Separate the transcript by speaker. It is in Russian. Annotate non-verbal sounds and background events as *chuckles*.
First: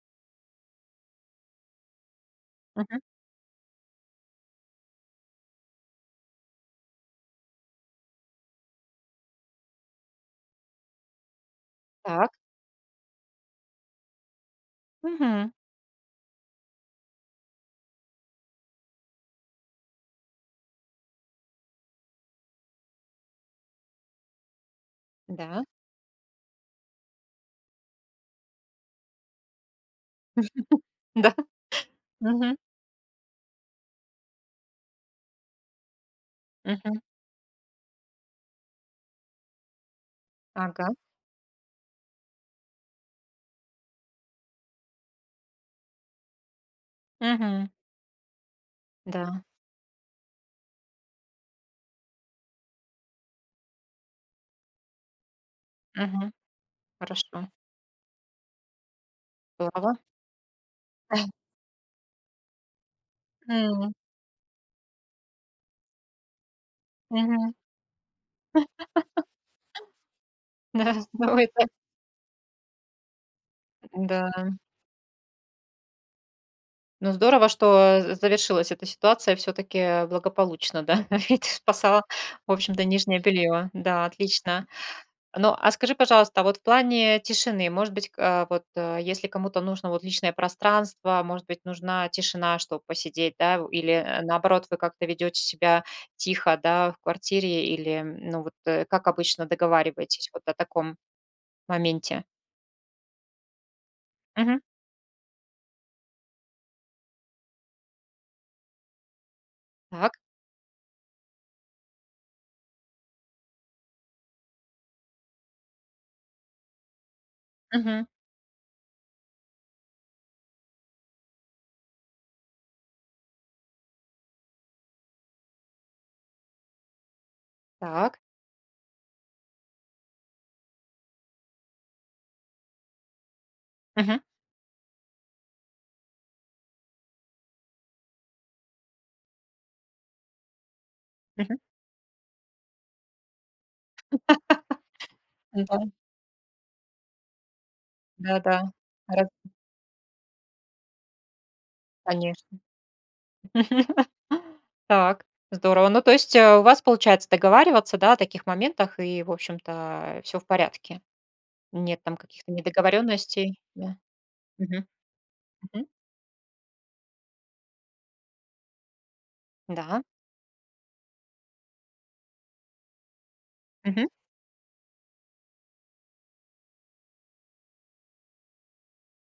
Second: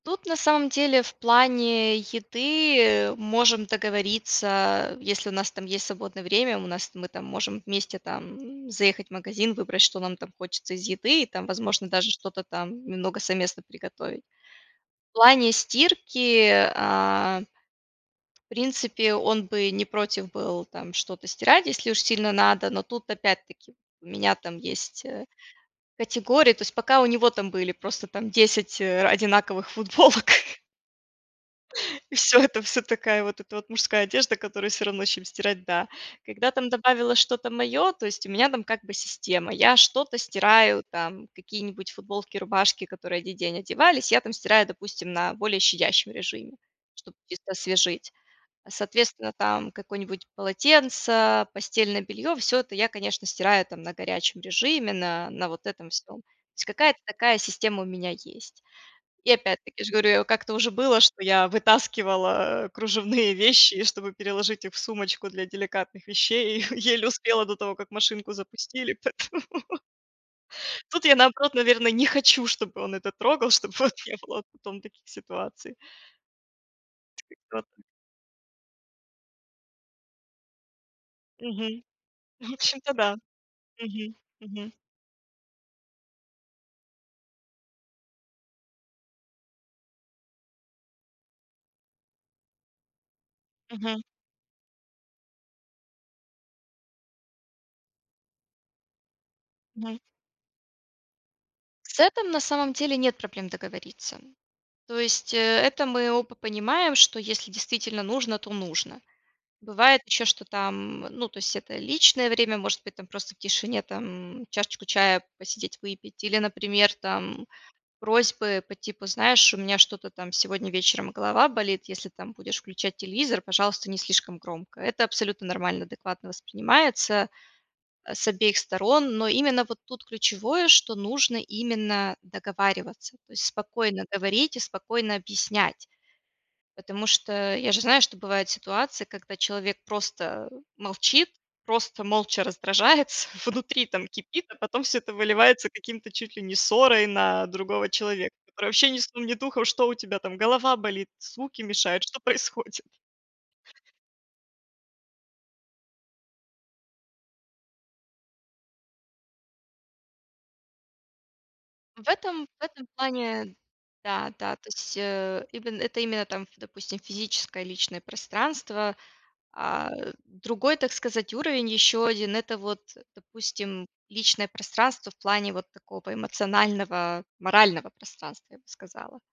Speaker 1: Тут на самом в плане еды,
Speaker 2: Мгм.
Speaker 1: э, можем договориться, а, если у нас там есть свободное время, у нас мы там можем вместе там заехать в магазин, выбрать, что нам там хочется из еды, и там, возможно даже
Speaker 2: Так.
Speaker 1: что-то там немного совместно приготовить. В
Speaker 2: Мгм.
Speaker 1: плане стирки, а, в принципе, он бы не против был там что-то стирать, если уж сильно надо. Но тут, опять-таки, у меня там есть, э,
Speaker 2: Да.
Speaker 1: категории то есть пока у него там были, просто там 10 ра одинаковых футболок *laughs*
Speaker 2: *chuckles* Да.
Speaker 1: *laughs* и всё
Speaker 2: Мгм.
Speaker 1: это, всё такая вот эта вот мужская одежда, которую всё равно, чем стирать, да. Когда там
Speaker 2: Мгм.
Speaker 1: добавила что-то мое, то есть у меня там как бы система, я что-то стираю,
Speaker 2: Ага.
Speaker 1: там какие-нибудь футболки, рубашки, которые 1 день одевались, я там стираю, допустим, на более щадящем режиме, чтоб их
Speaker 2: Мгм.
Speaker 1: освежить. Соответственно,
Speaker 2: Да.
Speaker 1: там какое-нибудь полотенце, постельное белье- всё это я, конечно, стираю там на горячем режиме, на на вот этом всём. То
Speaker 2: Мгм.
Speaker 1: есть какая-то такая
Speaker 2: Хорошо.
Speaker 1: система у меня есть. И опять-таки, я ж
Speaker 2: Здорово.
Speaker 1: говорю, я у как-то уже было, что
Speaker 2: *chuckles*
Speaker 1: я вытаскивала кружевные вещи и
Speaker 2: Мм.
Speaker 1: чтобы переложить их в сумочку для деликатных вещей, и еле успела
Speaker 2: Мгм.
Speaker 1: до того, как машинку
Speaker 2: *laughs*
Speaker 1: запустили, поэтому Тут
Speaker 2: Да.
Speaker 1: я,
Speaker 2: Но
Speaker 1: наоборот,
Speaker 2: это
Speaker 1: наверно, не хочу, чтобы он это трогал, чтобы вот не было
Speaker 2: М-да.
Speaker 1: потом таких ситуаций.
Speaker 2: Ну, здорово,
Speaker 1: *unintelligible*
Speaker 2: что з завершилась эта ситуация всё-таки благополучно, да. Ведь ты
Speaker 1: Мгм.
Speaker 2: спасала, в
Speaker 1: В
Speaker 2: общем-то,
Speaker 1: общем-то да.
Speaker 2: нижнее белье. Да,
Speaker 1: Мгм,
Speaker 2: отлично.
Speaker 1: мгм.
Speaker 2: Ну, а скажи, пожалуйста, а вот в плане тишины, может быть, ка вот, если кому-то нужно вот личное пространство, может быть, нужна тишина, чтоб посидеть, да. В
Speaker 1: Мгм.
Speaker 2: или, наоборот, вы как-то ведете себя тихо, да, в квартире или, ну, вот как обычно
Speaker 1: Мгм.
Speaker 2: договариваетесь вот о таком
Speaker 1: С
Speaker 2: моменте?
Speaker 1: этом, на самом деле, нет проблем договориться.
Speaker 2: Мгм.
Speaker 1: То есть, э, это мы оба понимаем, что если действительно нужно, то нужно. Бывает
Speaker 2: Так.
Speaker 1: еще, что там ну то есть это личное время, может быть там просто в тишине там чашечку чая посидеть выпить или, например, там
Speaker 2: Мгм.
Speaker 1: просьбы по типу: "Знаешь, у меня что-то там сегодня вечером голова болит, если там будешь включать телевизор, пожалуйста, не слишком громко." Это абсолютно нормально, адекватно воспринимается, а,
Speaker 2: Так.
Speaker 1: с обеих сторон. Но именно вот тут ключевое, что нужно именно договариваться. То есть спокойно
Speaker 2: Мгм.
Speaker 1: говорить и спокойно объяснять. Потому что я же знаю, что бывают ситуации, когда человек просто молчит,
Speaker 2: Мгм.
Speaker 1: просто молча раздражается, внутри там
Speaker 2: *laughs*
Speaker 1: кипит, а потом всё это выливается
Speaker 2: Да.
Speaker 1: каким-то чуть ли не ссорой на другого человека,
Speaker 2: Да-да.
Speaker 1: который вообще ни сном
Speaker 2: Рад
Speaker 1: ни духом, что у тебя там: голова болит, звуки мешают, что
Speaker 2: Конечно.
Speaker 1: происходит?
Speaker 2: *chuckles* Так. Здорово. Ну, то есть у вас получается договариваться, да, о таких моментах и, в общем-то, э, всё в порядке? Нет
Speaker 1: В
Speaker 2: там
Speaker 1: этом
Speaker 2: каких-то
Speaker 1: в этом плане
Speaker 2: недоговорённостей, да?
Speaker 1: да-да. То
Speaker 2: Мгм,
Speaker 1: есть, э, име
Speaker 2: мгм.
Speaker 1: это именно там, допустим, физическое и личное пространство. А,
Speaker 2: Да.
Speaker 1: другой, так сказать, уровень, ещё 1- это вот, допустим,
Speaker 2: Мгм.
Speaker 1: личное пространство в плане вот такого эмоционального, морального пространства, я бы сказала.